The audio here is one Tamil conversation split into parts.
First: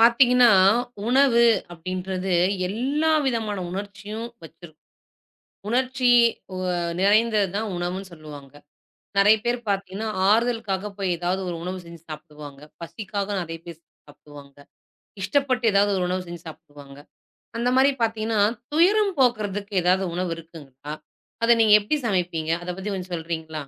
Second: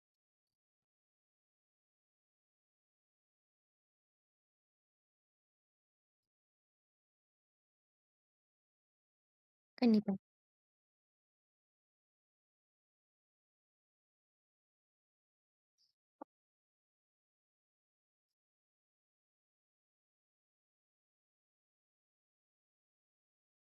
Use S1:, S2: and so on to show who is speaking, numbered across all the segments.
S1: பார்த்தீங்கன்னா, உணவு அப்படின்றது எல்லா விதமான உணர்ச்சியும் வச்சிருக்கும். உணர்ச்சி ஒ நிறைந்தது தான் உணவுன்னு சொல்லுவாங்க. நெறைய பேர் பார்த்தீங்கன்னா,
S2: கண்டிப்பா.
S1: ஆறுதலுக்காக போய் ஏதாவது ஒரு உணவு செஞ்சு சாப்பிடுவாங்க. பசிக்காக நெறைய பேர் சாப்பிடுவாங்க. இஷ்டப்பட்டு ஏதாவது ஒரு உணவு செஞ்சு சாப்பிடுவாங்க. அந்த மாரி பார்த்தீங்கன்னா, துயரம் போக்குறதுக்கு ஏதாவது உணவு இருக்குங்களா? அத நீங்க எப்படி சமைப்பீங்க? அத பத்தி கொஞ்சம் சொல்றீங்களா?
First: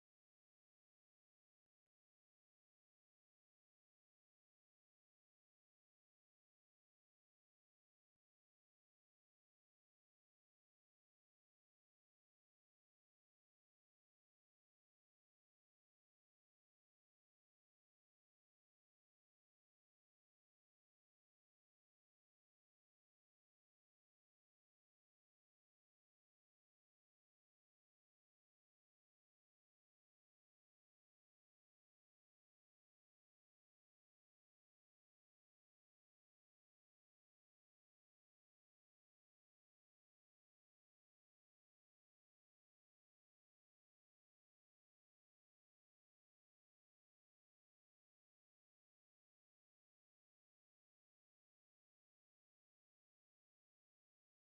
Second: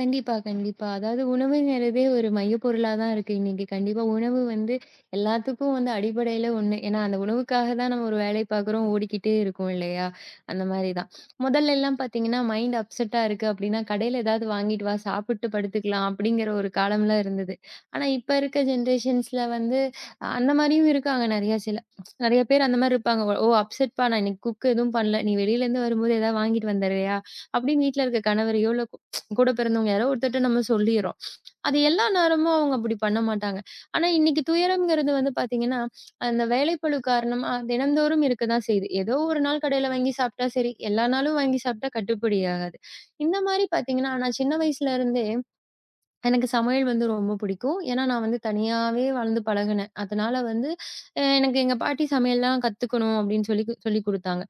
S2: கண்டிப்பா, கண்டிப்பா. அதாவது உணவுங்கிறதே ஒரு மையப்பொருளா தான் இருக்கு இன்னைக்கு. கண்டிப்பா உணவு வந்து எல்லாத்துக்கும் வந்து அடிப்படையில ஒண்ணு. ஏன்னா, அந்த உணவுக்காக தான் நம்ம ஒரு வேலை பார்க்குறோம், ஓடிக்கிட்டே இருக்கோம் இல்லையா? அந்த மாரி தான். முதல்ல எல்லாம் பார்த்தீங்கன்னா, மைண்ட் அப்செட்டா இருக்கு அப்படின்னா, கடையில ஏதாவது வாங்கிட்டு வா, சாப்பிட்டு படுத்துக்கலாம் அப்படிங்கிற ஒரு காலம்லாம் இருந்தது. ஆனா, இப்ப இருக்க ஜெனரேஷன்ஸ்ல வந்து அந்த மாரியும் இருக்காங்க நெறையா சில. நெறைய பேர் அந்த மாரி இருப்பாங்க. "ஓ! அப்செட்ப்பா நான் இன்னைக்கு குக் எதுவும் பண்ணல. நீ வெளியிலேருந்து வரும்போது ஏதாவது வாங்கிட்டு வந்துடுறியா?" அப்படின்னு வீட்ல இருக்க கணவரையோ, இல்ல கூட பிறந்தவங்க யாரோ ஒருத்தர்ட்ட நம்ம சொல்லிர்றோம். அது எல்லா நேரமும் அவங்க அப்படி பண்ண மாட்டாங்க. ஆனா இன்னைக்கு துயரம்ங்கிறது வந்து பார்த்தீங்கன்னா, அந்த வேலைப்பளு காரணமா தினந்தோறும் இருக்க தான் செய்யுது. ஏதோ ஒரு நாள் கடையில வாங்கி சாப்பிட்டா சரி, எல்லா நாளும் வாங்கி சாப்பிட்டா கட்டுப்படி ஆகாது. இந்த மாரி பார்த்தீங்கன்னா, நான் சின்ன வயசுல இருந்தே எனக்கு சமையல் வந்து ரொம்ப பிடிக்கும். ஏன்னா, நான் வந்து தனியாவே வளர்ந்து பழகுனேன். அதனால வந்து எனக்கு எங்க பாட்டி சமையல்லாம் கத்துக்கணும் அப்படின்னு சொல்லி சொல்லிக் குடுத்தாங்க.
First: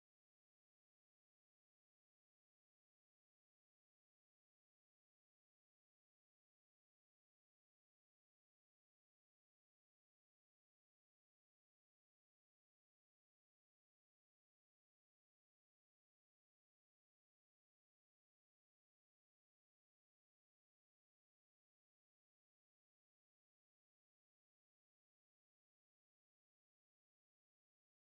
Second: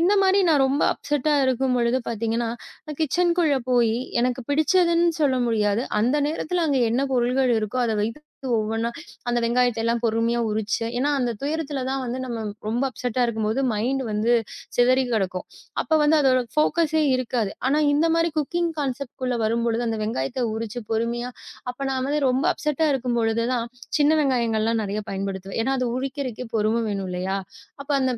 S2: இந்த மாரி நான் ரொம்ப அப்செட்டா இருக்கும்பொழுது பார்த்தீங்கன்னா, நான் கிச்சனுக்குள்ள போயி எனக்கு பிடிச்சதுன்னு சொல்ல முடியாது. அந்த நேரத்துல அங்க என்ன பொருள்கள் இருக்கோ, அத வைத்து ஒவ்வொன்னா அந்த வெங்காயத்த எல்லாம் பொறுமையா உரிச்சு ஏன்னா, அந்த துயரத்துல தான் வந்து நம்ம ரொம்ப அப்செட்டா இருக்கும்போது மைண்ட் வந்து சிதறி கிடக்கும். அப்ப வந்து அதோட ஃபோக்கஸே இருக்காது. ஆனா இந்த மாரி குக்கிங் கான்செப்ட் குள்ள வரும்பொழுது, அந்த வெங்காயத்த உரிச்சு பொறுமையா அப்ப நான் வந்து ரொம்ப அப்செட்டா இருக்கும்பொழுது தான், சின்ன வெங்காயங்கள்லாம் நெறைய பயன்படுத்துவேன். ஏன்னா, அது உரிக்கிறதுக்கே பொறும வேணும் இல்லையா? அப்ப அந்த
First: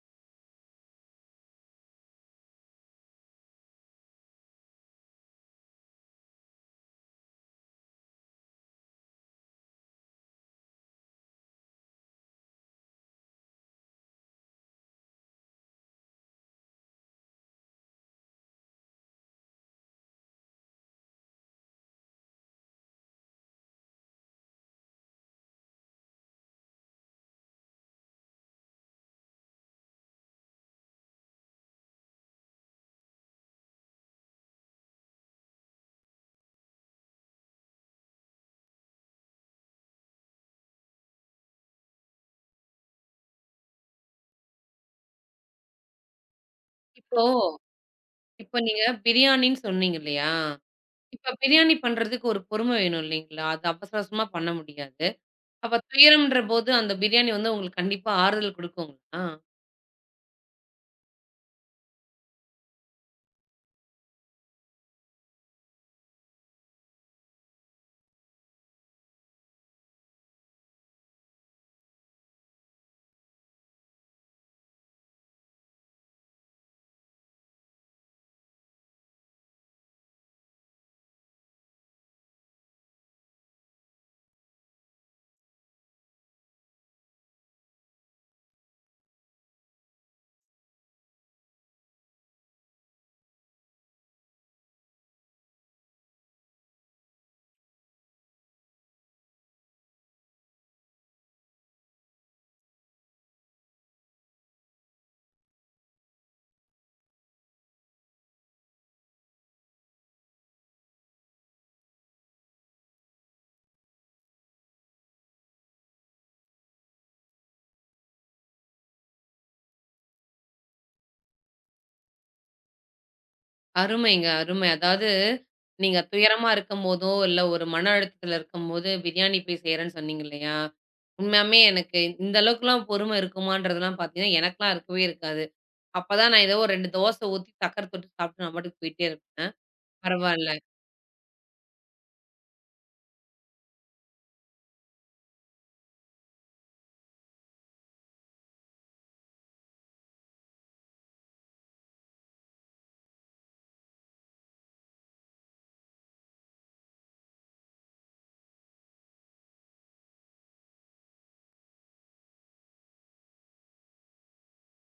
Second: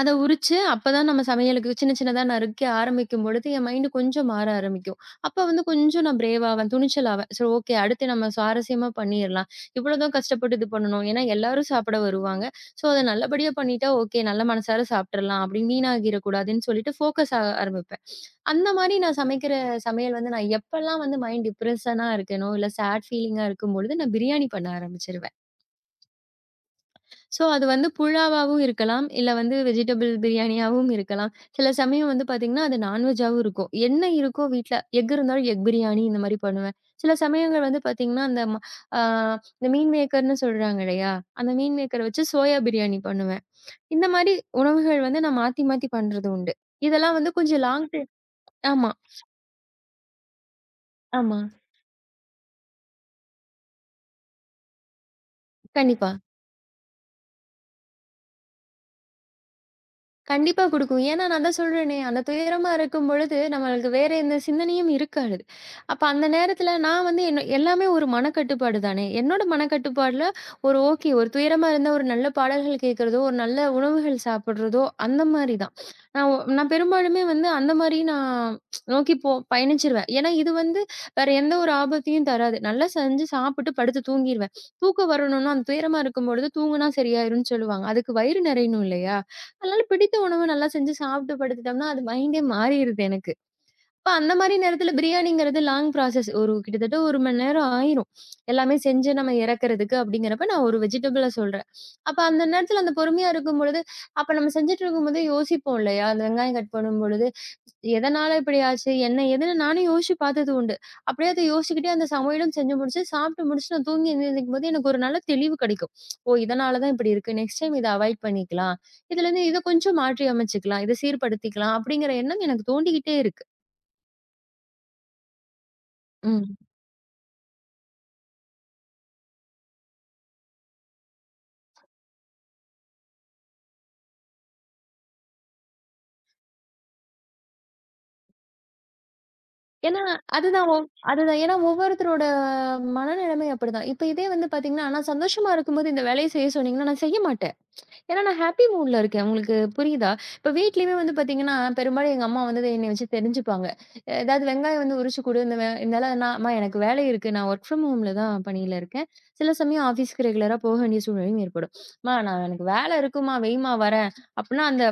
S2: அத உரிச்சு, அப்பதான் நம்ம சமையலுக்கு சின்ன சின்னதா நறுக்க ஆரம்பிக்கும்பொழுது, என் மைண்ட் கொஞ்சம் மாற ஆரம்பிக்கும். அப்ப வந்து கொஞ்சம் நான் பிரேவ் ஆவேன், துணிச்சலாவேன். சரி ஓகே, அடுத்து நம்ம சுவாரஸ்யமா பண்ணிரலாம். இவ்வளோதான் கஷ்டப்பட்டு இது பண்ணணும். ஏன்னா எல்லாரும் சாப்பிட வருவாங்க. ஸோ, அத நல்லபடியா பண்ணிட்டா ஓகே, நல்ல மனசார சாப்ட்டுறலாம். அப்படி வீணாகிரக்கூடாதுன்னு சொல்லிட்டு ஃபோக்கஸ் ஆக ஆரம்பிப்பேன். அந்த மாரி நான் சமைக்கிற சமையல் வந்து நான் எப்பலாம் வந்து மைண்ட் டிப்ரஷனா இருக்கேனோ, இல்ல சேட் ஃபீலிங்கா இருக்கும்பொழுது நான் பிரியாணி பண்ண ஆரம்பிச்சுருவேன். ஸோ, அது வந்து புலாவாவும் இருக்கலாம். இல்ல வந்து வெஜிடபிள் பிரியாணியாவும் இருக்கலாம். சில சமயம் வந்து பார்த்தீங்கன்னா, அது நான்வெஜ்ஜாவும் இருக்கும். என்ன இருக்கோ வீட்ல எக் இருந்தாலும் எக் பிரியாணி இந்த மாரி பண்ணுவேன். சில சமயங்கள் வந்து பார்த்தீங்கன்னா, அந்த ம ஆ இந்த மீன் மேக்கர்ன்னு சொல்றாங்க இல்லையா? அந்த மீன் மேக்கர வச்சு சோயா பிரியாணி பண்ணுவேன். இந்த மாரி உணவுகள் வந்து நான் மாத்தி மாத்தி பண்றது உண்டு. இதெல்லாம்
S1: இப்போ
S2: வந்து கொஞ்சம் லாங் டை
S1: இப்போ நீங்க
S2: ஆமா,
S1: பிரியாணின்னு சொன்னீங்க இல்லையா? இப்ப
S2: ஆமா.
S1: பிரியாணி பண்றதுக்கு ஒரு பொறுமை வேணும் இல்லைங்களா? அது அவசர அவசரமா பண்ண முடியாது. அப்ப
S2: கண்டிப்பா.
S1: துயரம்ன்றபோது, அந்த பிரியாணி வந்து உங்களுக்கு கண்டிப்பா ஆறுதல் குடுக்குங்களா?
S2: கண்டிப்பா குடுக்கும். ஏன்னா நான் தான் சொல்றேனே, அந்த துயரமா இருக்கும்பொழுது, நம்மளுக்கு வேற எந்த சிந்தனையும் இருக்காது. அப்ப அந்த நேரத்துல நான் வந்து என்ன எல்லாமே ஒரு மனக்கட்டுப்பாடு தானே! என்னோட மனக்கட்டுப்பாடுல ஒரு ஓகே, ஒரு துயரமா இருந்தா ஒரு நல்ல பாடல்கள் கேட்கிறதோ, ஒரு நல்ல உணவுகள் சாப்பிடுறதோ, அந்த மாரி தான். நான் பெரும்பாலுமே வந்து அந்த மாரி நான் நோக்கி பயணிச்சுருவேன். ஏன்னா இது வந்து வேற எந்த ஒரு ஆபத்தையும் தராது. நல்லா செஞ்சு சாப்பிட்டு படுத்து தூங்கிருவேன். தூக்கம் வரணும்னா, அந்த துயரமா இருக்கும்பொழுது தூங்குனா சரியாயிரும்ன்னு சொல்லுவாங்க. அதுக்கு வயிறு நெறையணும் இல்லையா? அதனால பிடித்த உணவு நல்லா செஞ்சு சாப்பிட்டு படுத்துட்டோம்னா, அது மைண்டே மாறிருது எனக்கு. இப்ப அந்த மாரி நேரத்துல பிரியாணிங்கிறது லாங் ப்ராசஸ். ஒரு கிட்டத்தட்ட 1 மணி நேரம் ஆயிரும். எல்லாமே செஞ்சு நம்ம இறக்குறதுக்கு அப்படிங்கிறப்ப நான் ஒரு வெஜிடபிள சொல்றேன். அப்ப அந்த நேரத்துல அந்த பொறுமையா இருக்கும்பொழுது, அப்ப நம்ம செஞ்சுட்டு இருக்கும்போது யோசிப்போம் இல்லையா? அந்த வெங்காயம் கட் பண்ணும்பொழுது, எதனால இப்படி ஆச்சு? என்ன ஏதுன்னு நானும் யோசிச்சு பார்த்தது உண்டு. அப்படியே அத யோசிச்சுக்கிட்டே அந்த சமையலும் செஞ்சு முடிச்சு, சாப்பிட்டு முடிச்சுட்டு நான் தூங்கி எந்திரிக்கும்போது எனக்கு ஒரு நல்ல தெளிவு கிடைக்கும். ஓ! இதனால தான் இப்படி இருக்கு. நெக்ஸ்ட் டைம் இத அவாய்ட் பண்ணிக்கலாம். இதுலருந்து இத கொஞ்சம் மாற்றி அமைச்சுக்கலாம். இத சீர்படுத்திக்கலாம். அப்படிங்கிற எண்ணம் எனக்கு தோண்டிக்கிட்டே இருக்கு.
S1: அருமைங்க, அருமை. அதாவது நீங்க துயரமா
S2: ம்.
S1: இருக்கும்போதோ, இல்ல ஒரு மன அழுத்தத்துல இருக்கும்போது, பிரியாணி போய் செய்றேன்னு சொன்னீங்க இல்லையா? உண்மையாமே எனக்கு இந்த அளவுக்குலாம் பொறுமை இருக்குமான்றதெல்லாம் பார்த்தீங்கன்னா, எனக்கெல்லாம் இருக்கவே இருக்காது. அப்பதான் நான் ஏதோ ஒரு 2 தோசை ஊத்தி, சக்கர தொட்டு சாப்பிட்டு நான் பாட்டுக்கு போயிட்டே இருப்பேன்.
S2: ஏன்னா,
S1: பரவால்ல.
S2: அதுதான். ஏன்னா ஒவ்வொருத்தரோட மனநிலைமை அப்படிதான். இப்ப இதே வந்து பார்த்தீங்கன்னா, நான் சந்தோஷமா இருக்கும்போது இந்த வேலைய செய்ய சொன்னீங்கன்னா, நான் செய்ய மாட்டேன். ஏன்னா நான் ஹாப்பி மூட்ல இருக்கேன். உங்களுக்கு புரியுதா? இப்ப வீட்லயுமே வந்து பாத்தீங்கன்னா, பெரும்பாலும் எங்க அம்மா வந்து என்னைய வச்சு தெரிஞ்சுப்பாங்க. ஏதாவது வெங்காயம் வந்து உரிச்சு குடு, இந்த வெ இருந்தாலும் நான் அம்மா எனக்கு வேலை இருக்கு. நான் வொர்க் ஃப்ரம் ஹோம்ல தான் பணியில இருக்கேன். சில சமயம் ஆஃபீஸ்க்கு ரெகுலரா போக வேண்டிய சூழ்நிலையும் ஏற்படும். "அம்மா நான் எனக்கு வேலை இருக்கும்மா, வைம்மா வரேன்." அப்படீன்னா அந்த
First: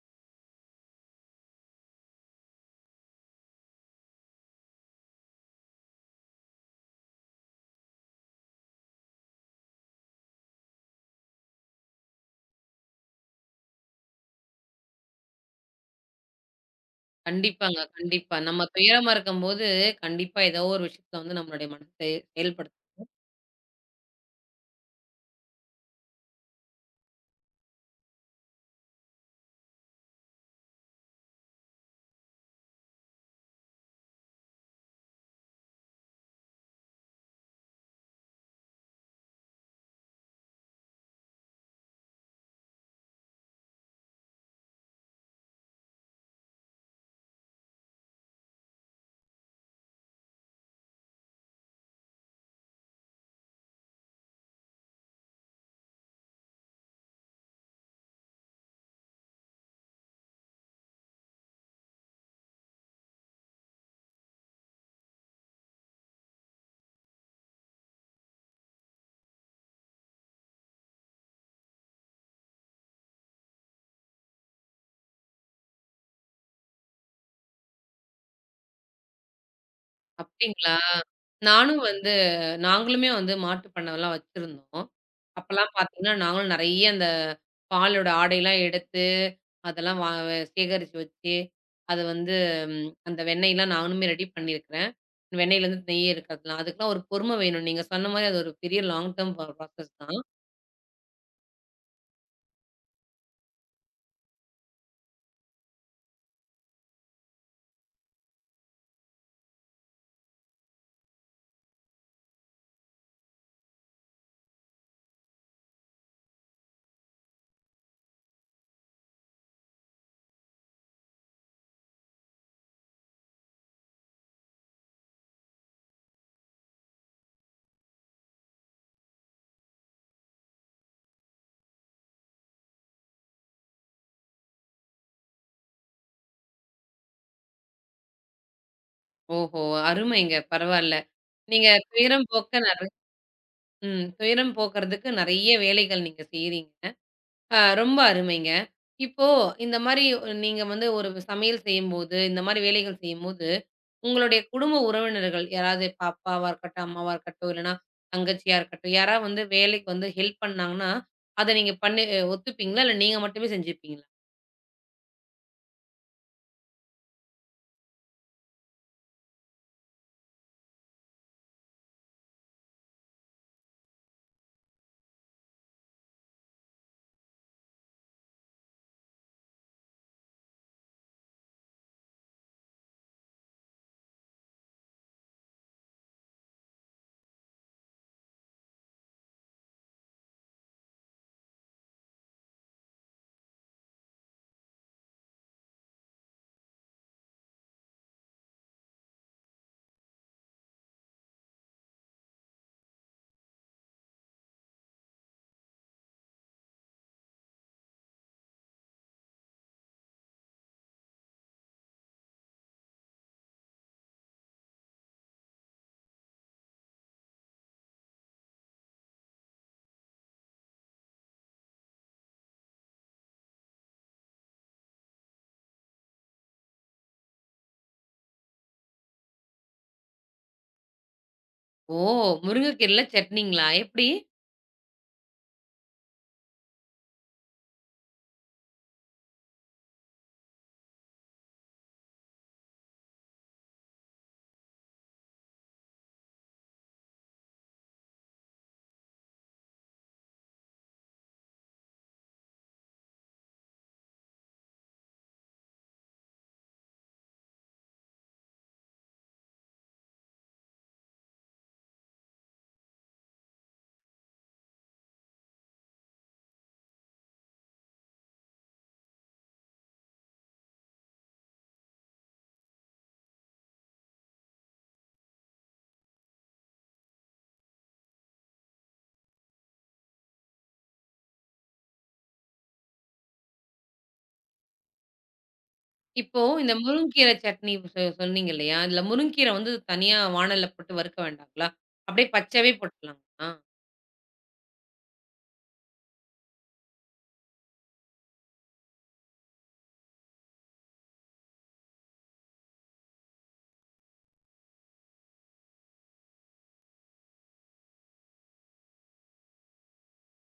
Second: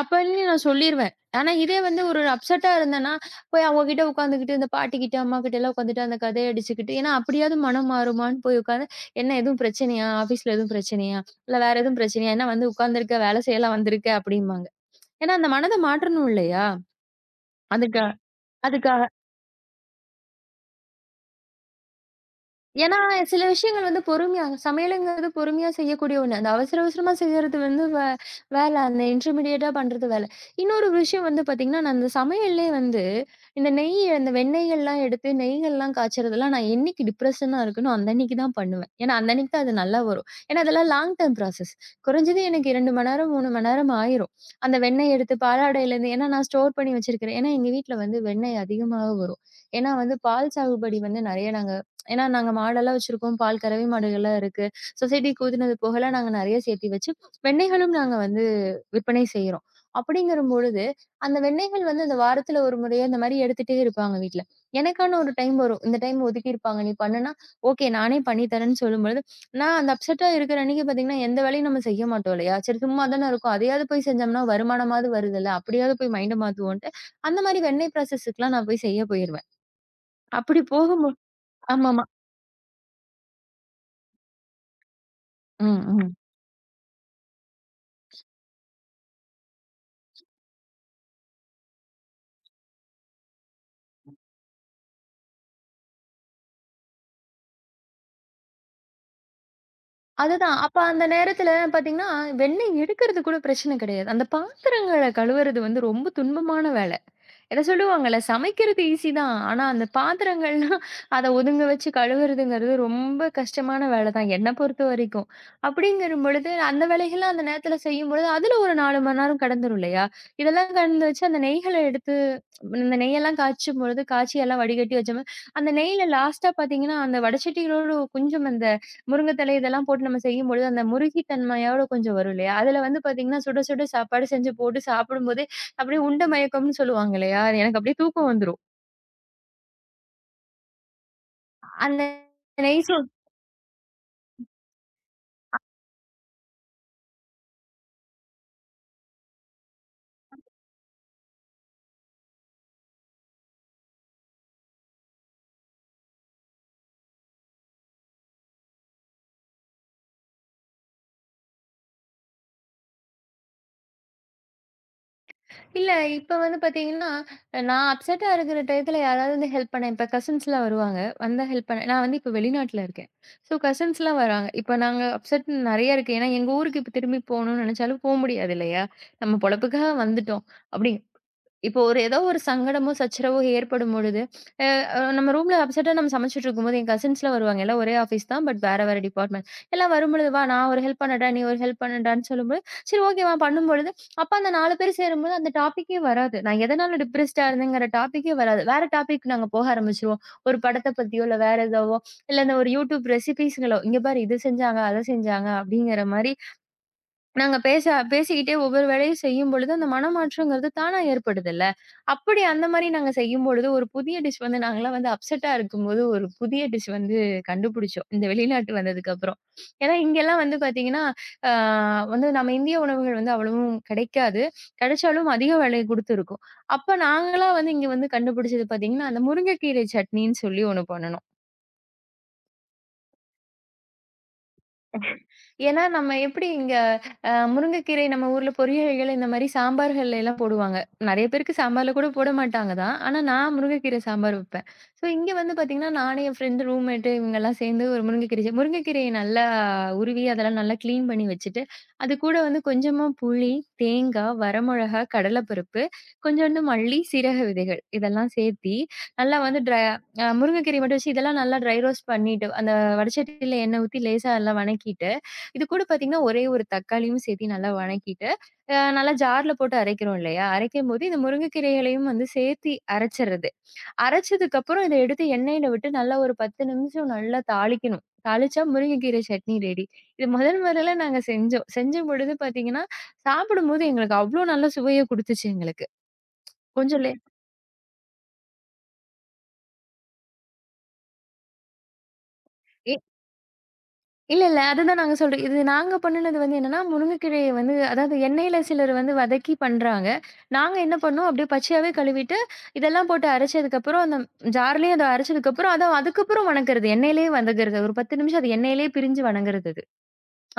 S2: அப்பன்னு நான் சொல்லிருவேன். ஆனா இதே வந்து ஒரு அப்செட்டா இருந்தேன்னா, போய் அவங்க கிட்ட உட்காந்துக்கிட்டு, இந்த பாட்டிகிட்ட, அம்மாகிட்ட எல்லாம் உட்காந்துட்டு அந்த கதைய அடிச்சுக்கிட்டு ஏன்னா, "அப்படியாவது மனம் மாறுமான்னு" போய் உட்காந்து, "என்ன எதுவும் பிரச்சனையா? ஆஃபீஸ்ல எதுவும் பிரச்சனையா?" இல்ல வேற எதுவும் பிரச்சனையா? என்ன வந்து உட்கார்ந்திருக்க, வேலை செய்யலாம் வந்திருக்க அப்படிம்பாங்க. ஏன்னா அந்த மனத மாற்றணும் இல்லையா?
S1: கண்டிப்பாங்க,
S2: அதுக்கா
S1: கண்டிப்பா. நம்ம
S2: அதுக்கா
S1: துயரமா இருக்கும்போது, கண்டிப்பா ஏதோ ஒரு விஷயத்துல வந்து நம்மளுடைய மனச செயல்படுத்தும்.
S2: ஏன்னா, சில விஷயங்கள் வந்து பொறுமையா சமையலுங்கிறது பொறுமையா செய்யக்கூடிய ஒண்ணு. அந்த அவசர அவசரமா செய்யறது வந்து வேல. அந்த இன்டர்மீடியேட்டா பண்றது வேல. இன்னொரு விஷயம் வந்து பாத்தீங்கன்னா, நான் அந்த சமையல்லயே வந்து இந்த நெய் அந்த வெண்ணெய்கள்லாம் எடுத்து நெய்கள்லாம் காய்ச்சறதெல்லாம் நான் என்னைக்கு டிப்ரஷனா இருக்கேனோ, அந்த அன்னைக்கு தான் பண்ணுவேன். ஏன்னா, அந்த அன்னைக்கு தான் அது நல்லா வரும். ஏன்னா, அதெல்லாம் லாங் டர்ம் ப்ராசஸ். குறைஞ்சது எனக்கு 2 மணி நேரம், 3 மணி நேரம் ஆயிரும். அந்த வெண்ணெய் எடுத்து பாலாடையிலேருந்து ஏன்னா நான் ஸ்டோர் பண்ணி வச்சிருக்கிறேன். ஏன்னா, எங்க வீட்ல வந்து வெண்ணெய் அதிகமா வரும். ஏன்னா வந்து பால் சாகுபடி வந்து நெறைய நாங்க ஏன்னா நாங்க மாடெல்லாம் வச்சிருக்கோம். பால் கறவை மாடுகள்லாம் இருக்கு. சொசைட்டிக்கு ஊத்துனது போகலாம் நாங்க நெறைய சேர்த்தி வச்சு, வெண்ணெய்களும் நாங்க வந்து விற்பனை செய்றோம். அப்படிங்கிறம்பொழுது, அந்த வெண்ணெய்கள் வந்து அந்த வாரத்துல ஒரு முறையோ இந்த மாரி எடுத்துட்டே இருப்பாங்க வீட்ல. எனக்கான ஒரு டைம் வரும். இந்த டைம் ஒதுக்கியிருப்பாங்க. நீ பண்ணுனா, ஓகே நானே பண்ணி தரேன்னு சொல்லும்பொழுது, நான் அந்த அப்செட்டா இருக்கிற அன்னைக்கு பார்த்தீங்கன்னா, எந்த வேலையும் நம்ம செய்ய மாட்டோம் இல்லையா? சரி சும்மா தானே இருக்கோம். அதையாவது போய் செஞ்சோம்னா வருமானமாவது வருதுல்ல. அப்படியாவது போய் மைண்ட மாத்துவோன்ட்டு, அந்த மாரி வெண்ணெய் ப்ராசஸ்க்குலாம் நான் போய் செய்ய போயிருவேன். அப்படி
S1: அப்டிங்களா?
S2: போகும்போ
S1: நானும்
S2: ஆமாமா.
S1: வந்து நாங்களுமே வந்து மாட்டு பண்ணைலாம் வச்சிருந்தோம்.
S2: ம்,
S1: அப்பலாம் பார்த்தீங்கன்னா,
S2: ம்.
S1: நாங்களும் நெறைய அந்த பாலோட ஆடைலாம் எடுத்து, அதெல்லாம் சேகரிச்சு வச்சு, அது வந்து அந்த வெண்ணெய்லாம் நானுமே ரெடி பண்ணியிருக்கிறேன். வெண்ணெயிலேருந்து நெய் எடுக்கிறதுலாம். அதுக்கெல்லாம் ஒரு பொறுமை வேணும். நீங்க சொன்ன மாரி அது ஒரு பெரிய லாங் டெர்ம் ப்ராசஸ் தான்.
S2: அதுதான். அப்ப அந்த நேரத்துல பாத்தீங்கன்னா, வெண்ணெய் எடுக்கிறது கூட பிரச்சனை கிடையாது. அந்த பாத்திரங்கள கழுவுறது வந்து ரொம்ப துன்பமான வேல. ஏதோ சொல்லுவாங்கல்ல, சமைக்கிறது ஈஸி தான். ஆனா, அந்த பாத்திரங்கள்லாம் அத ஒதுங்க வச்சு கழுவுறதுங்கிறது ரொம்ப கஷ்டமான வேலை தான், என்ன பொறுத்தவரைக்கும். அப்படிங்கிரும் பொழுது, அந்த வேலைகள்லாம் அந்த நேரத்துல செய்யும்பொழுது, அதுல ஒரு 4 மணி நேரம் கடந்துரும் இல்லையா? இதெல்லாம் கடந்து வச்சு, அந்த நெய்கள எடுத்து அந்த நெய்யெல்லாம் காய்ச்சும் பொழுது, காய்ச்சி எல்லாம் வடிகட்டி வச்சோம்னா, அந்த நெய்யில லாஸ்ட்டா பாத்தீங்கன்னா, அந்த வடச்சட்டிகளோடு கொஞ்சம் அந்த முருங்கை தழை இதெல்லாம் போட்டு நம்ம செய்யும்பொழுது, அந்த முருகி தன்மையோட கொஞ்சம் வரும் இல்லையா? அதுல வந்து பாத்தீங்கன்னா, சுட சுட சாப்பாடு செஞ்சு போட்டு சாப்பிடும்போதே அப்படியே உண்ட மயக்கம்ன்னு சொல்லுவாங்க இல்லையா? எனக்கு அப்படியே தூக்கம் வந்துரும்.
S1: ஓஹோ! அருமைங்க. பரவால்ல. நீங்க
S2: அந்த
S1: துயரம் போக்க
S2: நைட் ஷோ
S1: ம் துயரம் போக்குறதுக்கு நெறைய வேலைகள் நீங்க செய்றீங்க. ரொம்ப அருமைங்க. இப்போ இந்த மாரி நீங்க வந்து ஒரு சமையல் செய்யும்போது, இந்த மாரி வேலைகள் செய்யும்போது, உங்களுடைய குடும்ப உறவினர்கள் யாராவது பாப்பாவா இருக்கட்டும், அம்மாவா இருக்கட்டும், இல்லன்னா தங்கச்சியா இருக்கட்டும், யாராவது வந்து வேலைக்கு வந்து ஹெல்ப் பண்ணாங்கன்னா, அத நீங்க பண்ணி ஒத்துப்பீங்களா? இல்ல நீங்க மட்டுமே செஞ்சுப்பீங்களா?
S2: இல்ல இப்ப வந்து பார்த்தீங்கன்னா, நான் அப்செட்டா இருக்கிற டயத்துல யாராவது வந்து ஹெல்ப் பண்ண இப்ப கசின்ஸ்லாம் வருவாங்க. வந்தா ஹெல்ப் பண்ண நான் வந்து இப்ப வெளிநாட்டுல இருக்கேன். ஸோ கசின்ஸ்லாம் வராங்க. இப்ப நாங்க அப்செட் நெறைய இருக்கு. ஏன்னா எங்க ஊருக்கு இப்ப திரும்பி போணும்னு நெனச்சாலும் போ முடியாது இல்லையா? நம்ம பொழப்புக்காக வந்துட்டோம். அப்படி இப்போ ஒரு ஏதோ ஒரு சங்கடமோ, சச்சரவோ ஏற்படும் பொழுது, அ அ நம்ம ரூம்ல அப்செட்டா நம்ம சமைச்சுட்டு இருக்கும்போது, என் கசின்ஸ்லாம் வருவாங்க. எல்லாம் ஒரே ஆஃபீஸ் தான். பட் வேற வேற டிபார்ட்மெண்ட். எல்லாம் வரும்பொழுது, "வா நான் ஒரு ஹெல்ப் பண்ணட்டா, நீ ஒரு ஹெல்ப் பண்ணட்டான்னு" சொல்லும்போது, சரி ஓகே வா பண்ணும்பொழுது, அப்ப அந்த 4 பேர் சேரும்போது அந்த டாபிக்கே வராது. நான் எதனால டிப்ரெஸ்ட்டா இருந்தேங்கிற டாபிக்கே வராது. வேற டாபிக் நாங்க போக ஆரம்பிச்சுருவோம். ஒரு படத்த பத்தியோ, இல்ல வேற எதாவோ, இல்ல இந்த ஒரு யூடியூப் ரெசிபீஸ்களோ, "இங்க பாரு இது செஞ்சாங்க, அத செஞ்சாங்க" அப்படிங்கிற மாரி நாங்க பேசிக்கிட்டே ஒவ்வொரு வேலையும் செய்யும்பொழுது, அந்த மனமாற்றம்ங்கிறது தானா ஏற்படுதுல்ல. அப்படி அந்த மாரி நாங்க செய்யும்பொழுது, ஒரு புதிய டிஷ் வந்து நாங்கலாம் வந்து அப்செட்டா இருக்கும்போது, ஒரு புதிய டிஷ் வந்து கண்டுபிடிச்சோம். இந்த வெளிநாட்டு வந்ததுக்கப்புறம். ஏன்னா இங்கலாம் வந்து பார்த்தீங்கன்னா, ஆ வந்து நம்ம இந்திய உணவுகள் வந்து அவ்வளவும் கிடைக்காது. கிடைச்சாலும் அதிக விலை குடுத்து இருக்கும். அப்ப நாங்களா வந்து இங்க வந்து கண்டுபிடிச்சது பார்த்தீங்கன்னா, அந்த முருங்கைக்கீரை சட்னின்னு சொல்லி ஒண்ணு பண்ணுனோம்.
S1: ஓ! முருங்கைக்கீரைல சட்னிங்களா? எப்படி?
S2: ஏன்னா, நம்ம எப்படி இங்க முருங்கைக்கீரை நம்ம ஊர்ல பொரியல்கள் இந்த மாரி சாம்பார்கள்ல எல்லாம் போடுவாங்க. நெறைய பேருக்கு சாம்பார்ல கூட போட மாட்டாங்க தான். ஆனா, நான் முருங்கைக்கீரை சாம்பார் வைப்பேன். ஸோ இங்க வந்து பார்த்தீங்கன்னா, நானு என் ஃப்ரெண்டு ரூம்மேட்டு இவங்கலாம் சேர்ந்து ஒரு முருங்கைக்கீரைய நல்லா உருவி அதெல்லாம் நல்லா கிளீன் பண்ணி வச்சுட்டு, அது கூட வந்து கொஞ்சமா புளி, தேங்கா, வரமிளகா, கடலைப்பருப்பு, கொஞ்சோண்டு மல்லி, சீரக விதைகள் இதெல்லாம் சேர்த்தி, நல்லா வந்து ட்ர அ முருங்கைக்கீரைய மட்டும் வச்சு இதெல்லாம் நல்லா ட்ரை ரோஸ்ட் பண்ணிட்டு, அந்த வடச்சட்டியில எண்ணெய் ஊத்தி லேசா எல்லாம் வணக்கிட்டு இது கூட பார்த்தீங்கன்னா, ஒரே ஒரு தக்காளியும் சேர்த்து நல்லா வணக்கிட்டு, நல்லா ஜார்ல போட்டு அரைக்கிறோம் இல்லையா? அரைக்கும்போது இந்த முருங்கைக்கீரைகளையும் வந்து சேர்த்தி அரைச்சர்றது. அரைச்சதுக்கப்புறம் இத எடுத்து எண்ணெயில விட்டு நல்லா ஒரு 10 நிமிஷம் நல்லா தாளிக்கணும். தாளிச்சா முருங்கைக்கீரை சட்னி ரெடி. இது முதல் முதல்ல நாங்க செஞ்சோம். செஞ்ச பொழுது பார்த்தீங்கன்னா, சாப்பிடும்போது எங்களுக்கு அவ்ளோ நல்ல சுவைய குடுத்துச்சு எங்களுக்கு.
S1: இப்போ இந்த
S2: கொஞ்சம்
S1: முருங்கக்கீரை சட்னி சொன்னீங்க இல்லையா? இதுல முருங்கக்கீரை வந்து தனியா வாணல்ல போட்டு வறுக்க வேண்டாங்களா? அப்படியே பச்சவே போட்டுரலாங்களா?
S2: இல்ல, இல்ல. அதுதான் நாங்க சொல்றோம். இது நாங்க பண்ணுனது வந்து என்னன்னா, முருங்கைக்கீரைய வந்து அதாவது எண்ணெயில சிலர் வந்து வதக்கி பண்றாங்க. நாங்க என்ன பண்ணோம், அப்படியே பச்சையாவே கழுவிட்டு, இதெல்லாம் போட்டு அரைச்சதுக்கப்புறம், அந்த ஜார்லயே அத அரைச்சதுக்கப்புறம், அத அதுக்கப்புறம் வணங்குறது. எண்ணெயிலேயே வதங்குறது. ஒரு 10 நிமிஷம் அது எண்ணெயிலேயே பிரிஞ்சு வணங்குறது அது.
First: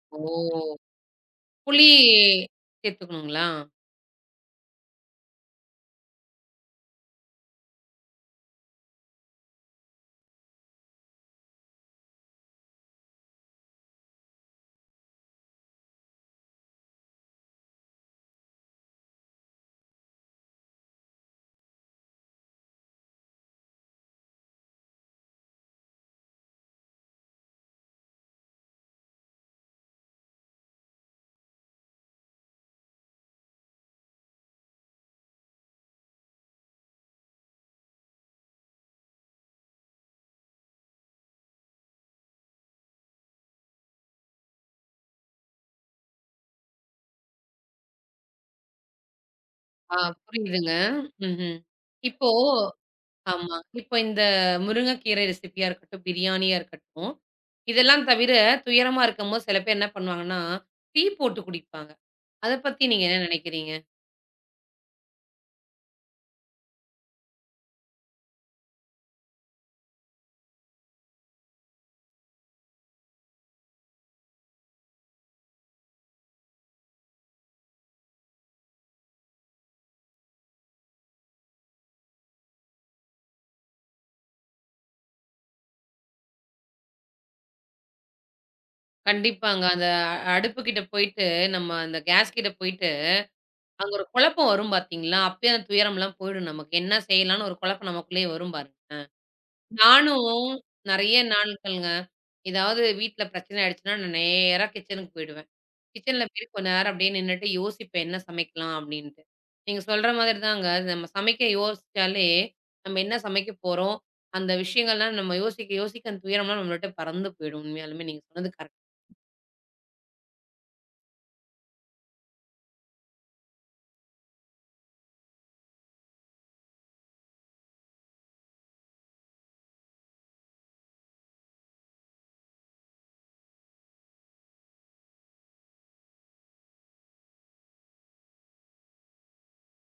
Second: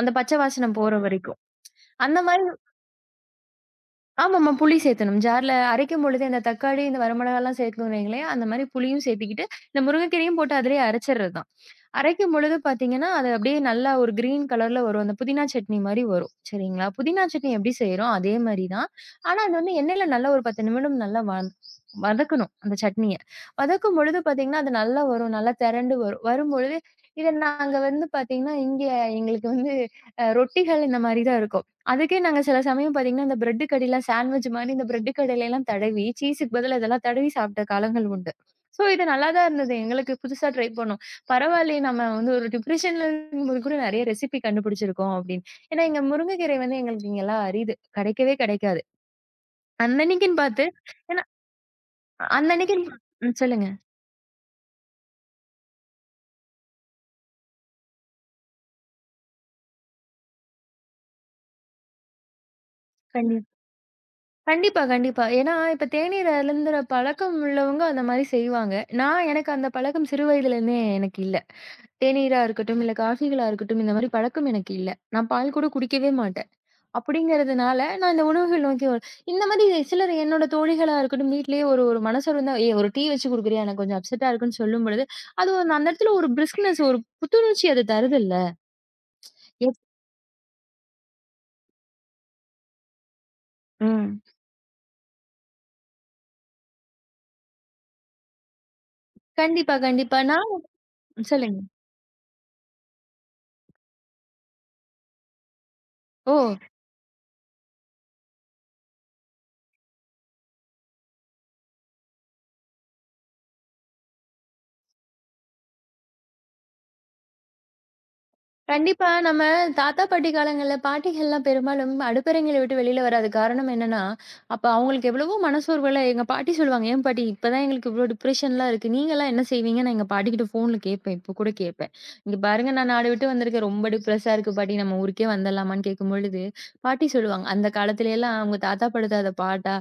S2: அந்த பச்சை வாசனம்
S1: ஓ!
S2: போற வரைக்கும்.
S1: புளி
S2: அந்த மாரி
S1: சேர்த்துக்கணுங்களா?
S2: ஆமாமா. புளி சேத்தணும். ஜார்ல அரைக்கும் பொழுது இந்த தக்காளி, இந்த வரமிளகாலாம் சேர்க்கணும்னு வைங்களேன், அந்த மாரி புளியும் சேர்த்துக்கிட்டு, இந்த முருங்கைக்கீரையும் போட்டு அதிலேயே அரைச்சர்றது தான். அரைக்கும் பொழுது பார்த்தீங்கன்னா, அது அப்படியே நல்லா ஒரு கிரீன் கலர்ல வரும். அந்த புதினா சட்னி மாரி வரும். சரிங்களா? புதினா சட்னி எப்படி செய்றோம், அதே மாரி தான். ஆனா அது வந்து எண்ணெயில நல்லா ஒரு 10 நிமிடம் நல்லா வதக்கணும், அந்த சட்னிய. வதக்கும் பொழுது பார்த்தீங்கன்னா, அது நல்லா வரும். நல்லா திரண்டு வரும். வரும்பொழுது இத நாங்க வந்து பார்த்தீங்கன்னா, இங்க எங்களுக்கு வந்து ரொட்டிகள் இந்த மாரி தான் இருக்கும். அதுக்கே நாங்க சில சமயம் பார்த்தீங்கன்னா, இந்த பிரெட் கடையில சாண்ட்விச் மாரி இந்த பிரெட் கடையிலலாம் தடவி, சீஸுக்கு பதிலா இதெல்லாம் தடவி சாப்பிட்ட காலங்கள் உண்டு. ஸோ இது நல்லா தான் இருந்தது. எங்களுக்கு புதுசா ட்ரை பண்ணோம். பரவாயில்லையே நம்ம வந்து ஒரு டிப்ரஷன்ல இருக்கும்போது கூட நெறைய ரெசிபி கண்டுபிடிச்சிருக்கோம் அப்படின்னு. ஏன்னா எங்க முருங்கைக்கீரை வந்து எங்களுக்கு இங்கலாம் அரிது. கெடைக்கவே கெடைக்காது.
S1: ஆ
S2: அன்னன்னைக்குன்னு பார்த்து
S1: புரியுதுங்க.
S2: ஏன்னா
S1: ம்ஹ்ம். இப்போ
S2: அன்னன்னைக்குன்னு ம்
S1: ஆமா.
S2: சொல்லுங்க.
S1: இப்போ இந்த முருங்கைக்கீரை ரெசிபியா இருக்கட்டும், பிரியாணியா இருக்கட்டும், இதெல்லாம் தவிர துயரமா இருக்கும்போது சில பேர் என்ன பண்ணுவாங்கன்னா, டீ போட்டு குடிப்பாங்க. அத பத்தி நீங்க என்ன
S2: கண்டிப்பா.
S1: நினைக்கிறீங்க?
S2: கண்டிப்பா, கண்டிப்பா. ஏன்னா, இப்ப தேநீர் அருந்துற பழக்கம் உள்ளவங்க அந்த மாரி செய்வாங்க. நான் எனக்கு அந்த பழக்கம் சிறு வயதிலேருந்தே எனக்கு இல்ல. தேநீரா இருக்கட்டும், இல்ல காஃபிகளா இருக்கட்டும், இந்த மாரி பழக்கம் எனக்கு இல்ல. நான் பால் கூட குடிக்கவே மாட்டேன். அப்படிங்கிறதுனால, நான் இந்த உணவுகள் நோக்கி ஒரு இந்த மாரி சிலர் என்னோட தோழிகளா இருக்கட்டும், வீட்லயே ஒரு ஒரு மனசொருந்தா, "ஏய் ஒரு டீ வச்சு குடுக்குறியா? எனக்கு கொஞ்சம் அப்செட்டா இருக்குன்னு" சொல்லும்பொழுது, அது ஒரு- அந்த இடத்துல ஒரு பிரிஸ்க்னஸ், ஒரு புத்துணர்ச்சி அது தருதுல்ல.
S1: கண்டிப்பாங்க.
S2: எப்
S1: அந்த அடுப்பு கிட்ட போயிட்டு நம்ம அந்த கேஸ் கிட்ட போயிட்டு, அங்க ஒரு
S2: ம்.
S1: குழப்பம் வரும் பார்த்தீங்களா? அப்பயே அந்த துயரம்லாம் போயிடும் நமக்கு. என்ன செய்யலான்னு ஒரு குழப்பம் நமக்குள்ளேயே வரும் பாருங்க.
S2: கண்டிப்பா, கண்டிப்பா.
S1: நானும்
S2: நான்
S1: நெறைய
S2: சொல்லுங்க.
S1: நாட்கள்ங்க, ஏதாவது வீட்ல பிரச்சனை ஆயிடுச்சுன்னா, நான் நேரா கிச்சனுக்கு போயிடுவேன். கிச்சன்ல
S2: ஓ!
S1: போய் கொஞ்ச நேரம் அப்படியே நின்னுட்டு யோசிப்பேன் என்ன சமைக்கலாம் அப்படின்ட்டு. நீங்க சொல்ற மாதிரி தாங்க. நம்ம சமைக்க யோசிச்சாலே, நம்ம என்ன சமைக்க போறோம்? அந்த விஷயங்கள்லாம் நம்ம யோசிக்க யோசிக்க அந்த துயரம்லாம் நம்மள விட்டு பறந்து போயிடும். உண்மையாலுமே நீங்க சொன்னது கரெக்ட்.
S2: கண்டிப்பா. நம்ம தாத்தா, பாட்டி காலங்கள்ல பாட்டிகள்லாம் பெரும்பாலும் அடுப்பறைங்கள விட்டு வெளில வராத காரணம் என்னன்னா, அப்ப அவங்களுக்கு எவ்வளவோ மனசோர்வுல எங்க பாட்டி சொல்லுவாங்க, "ஏன் பாட்டி இப்பதான் எங்களுக்கு இவ்ளோ டிப்ரஷன்லாம் இருக்கு. நீங்கலாம் என்ன செய்வீங்க?" நான் எங்க பாட்டிகிட்ட ஃபோன்ல கேட்பேன். இப்போ கூட கேட்பேன். "இங்க பாருங்க நான் நாடு விட்டு வந்திருக்கேன். ரொம்ப டிப்ரஸா இருக்கு பாட்டி. நம்ம ஊருக்கே வந்துடலாமான்னு?" கேட்கும்பொழுது, பாட்டி சொல்லுவாங்க, "அந்த காலத்துலலாம் அவங்க தாத்தா படுத்த அத பாட்டா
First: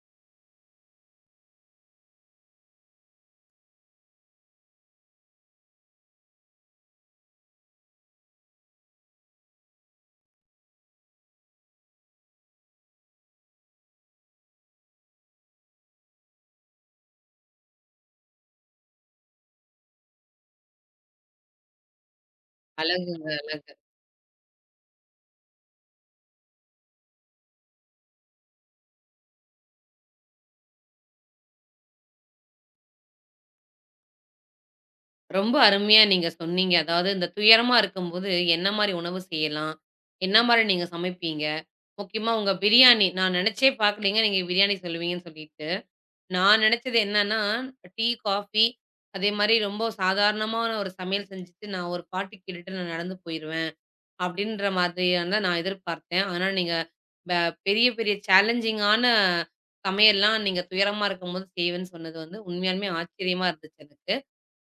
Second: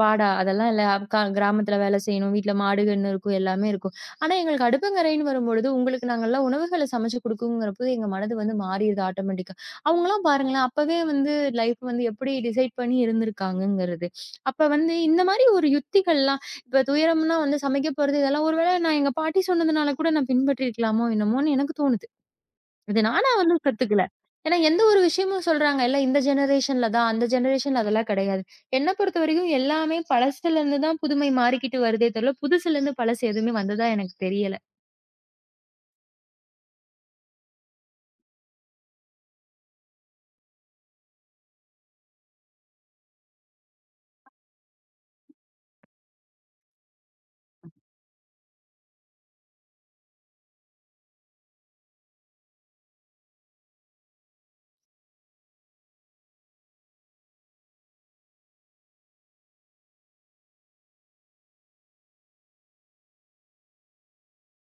S2: பாடா அதெல்லாம் இல்ல. கிராமத்துல வேலை செய்யணும். வீட்ல மாடு, கன்னு இருக்கும். எல்லாமே இருக்கும். ஆனா எங்களுக்கு அடுப்பங்கரைன்னு வரும்பொழுது, உங்களுக்கு நாங்கலாம் உணவுகள சமைச்சு குடுக்குங்கிறப்போ, எங்க மனது வந்து மாறிருது ஆட்டோமேட்டிக்கா. அவங்கலாம் பாருங்களேன், அப்பவே வந்து லைஃப் வந்து எப்படி டிசைட் பண்ணி இருந்திருக்காங்கங்கிறது. அப்ப வந்து இந்த மாரி ஒரு யுக்திகள்லாம் இப்ப துயரம்னா வந்து சமைக்க போறது இதெல்லாம் ஒரு வேள நான் எங்க பாட்டி சொன்னதுனால கூட நான் பின்பற்றியிருக்கலாமோ என்னமோன்னு எனக்கு தோணுது. இது
S1: அழகுங்க
S2: நானா வந்து
S1: அழகு.
S2: கத்துக்கல. ஏன்னா எந்த ஒரு விஷயமும் சொல்றாங்க, இல்ல இந்த ஜெனரேஷன்ல தான், அந்த ஜெனரேஷன்ல அதெல்லாம் கிடையாது. என்ன பொறுத்தவரைக்கும் எல்லாமே பழசுலருந்து தான் புதுமை மாறிக்கிட்டு வருதே தவிர, புதுசுலருந்து பழசு எதுவுமே வந்ததா எனக்கு தெரியல.
S1: ரொம்ப அருமையா நீங்க சொன்னீங்க. அதாவது இந்த துயரமா இருக்கும்போது என்ன மாரி உணவு செய்யலாம்? என்ன மாரி நீங்க சமைப்பீங்க? முக்கியமா உங்க பிரியாணி. நான் நினைச்சே பார்க்கலங்க நீங்க பிரியாணி சொல்லுவீங்கன்னு சொல்லிட்டு. நான் நினைச்சது என்னன்னா, டீ, காஃபி அதே மாரி ரொம்ப சாதாரணமான ஒரு சமையல் செஞ்சுட்டு, நான் ஒரு பாட்டு கேட்டுட்டு நான் நடந்து போயிருவேன். அப்படின்ற மாதிரியான தான் நான் எதிர்பார்த்தேன். ஆனா நீங்க ப பெரிய, பெரிய சேலஞ்சிங்கான சமையல்லாம் நீங்க துயரமா இருக்கும்போது செய்வேன்னு சொன்னது வந்து உண்மையாலுமே ஆச்சரியமா இருந்துச்சு எனக்கு.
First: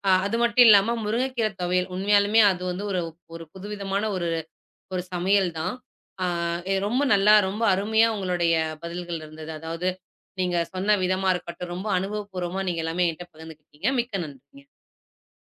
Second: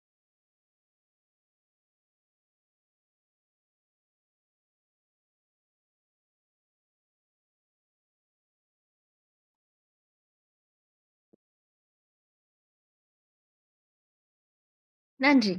S1: அது மட்டும் இல்லாம முருங்கைக்கீரை துவையல் உண்மையாலுமே அது வந்து ஒரு ஒரு புதுவிதமான ஒரு ஒரு சமையல் தான். ஆ எ ரொம்ப நல்லா, ரொம்ப அருமையா உங்களுடைய பதில்கள் இருந்தது. அதாவது, நீங்க சொன்ன விதமா இருக்கட்டும், ரொம்ப அனுபவபூர்வமா நீங்க எல்லாமே என்ட்ட பகிர்ந்துக்கிட்டீங்க. மிக்க நன்றிங்க.
S2: நன்றி.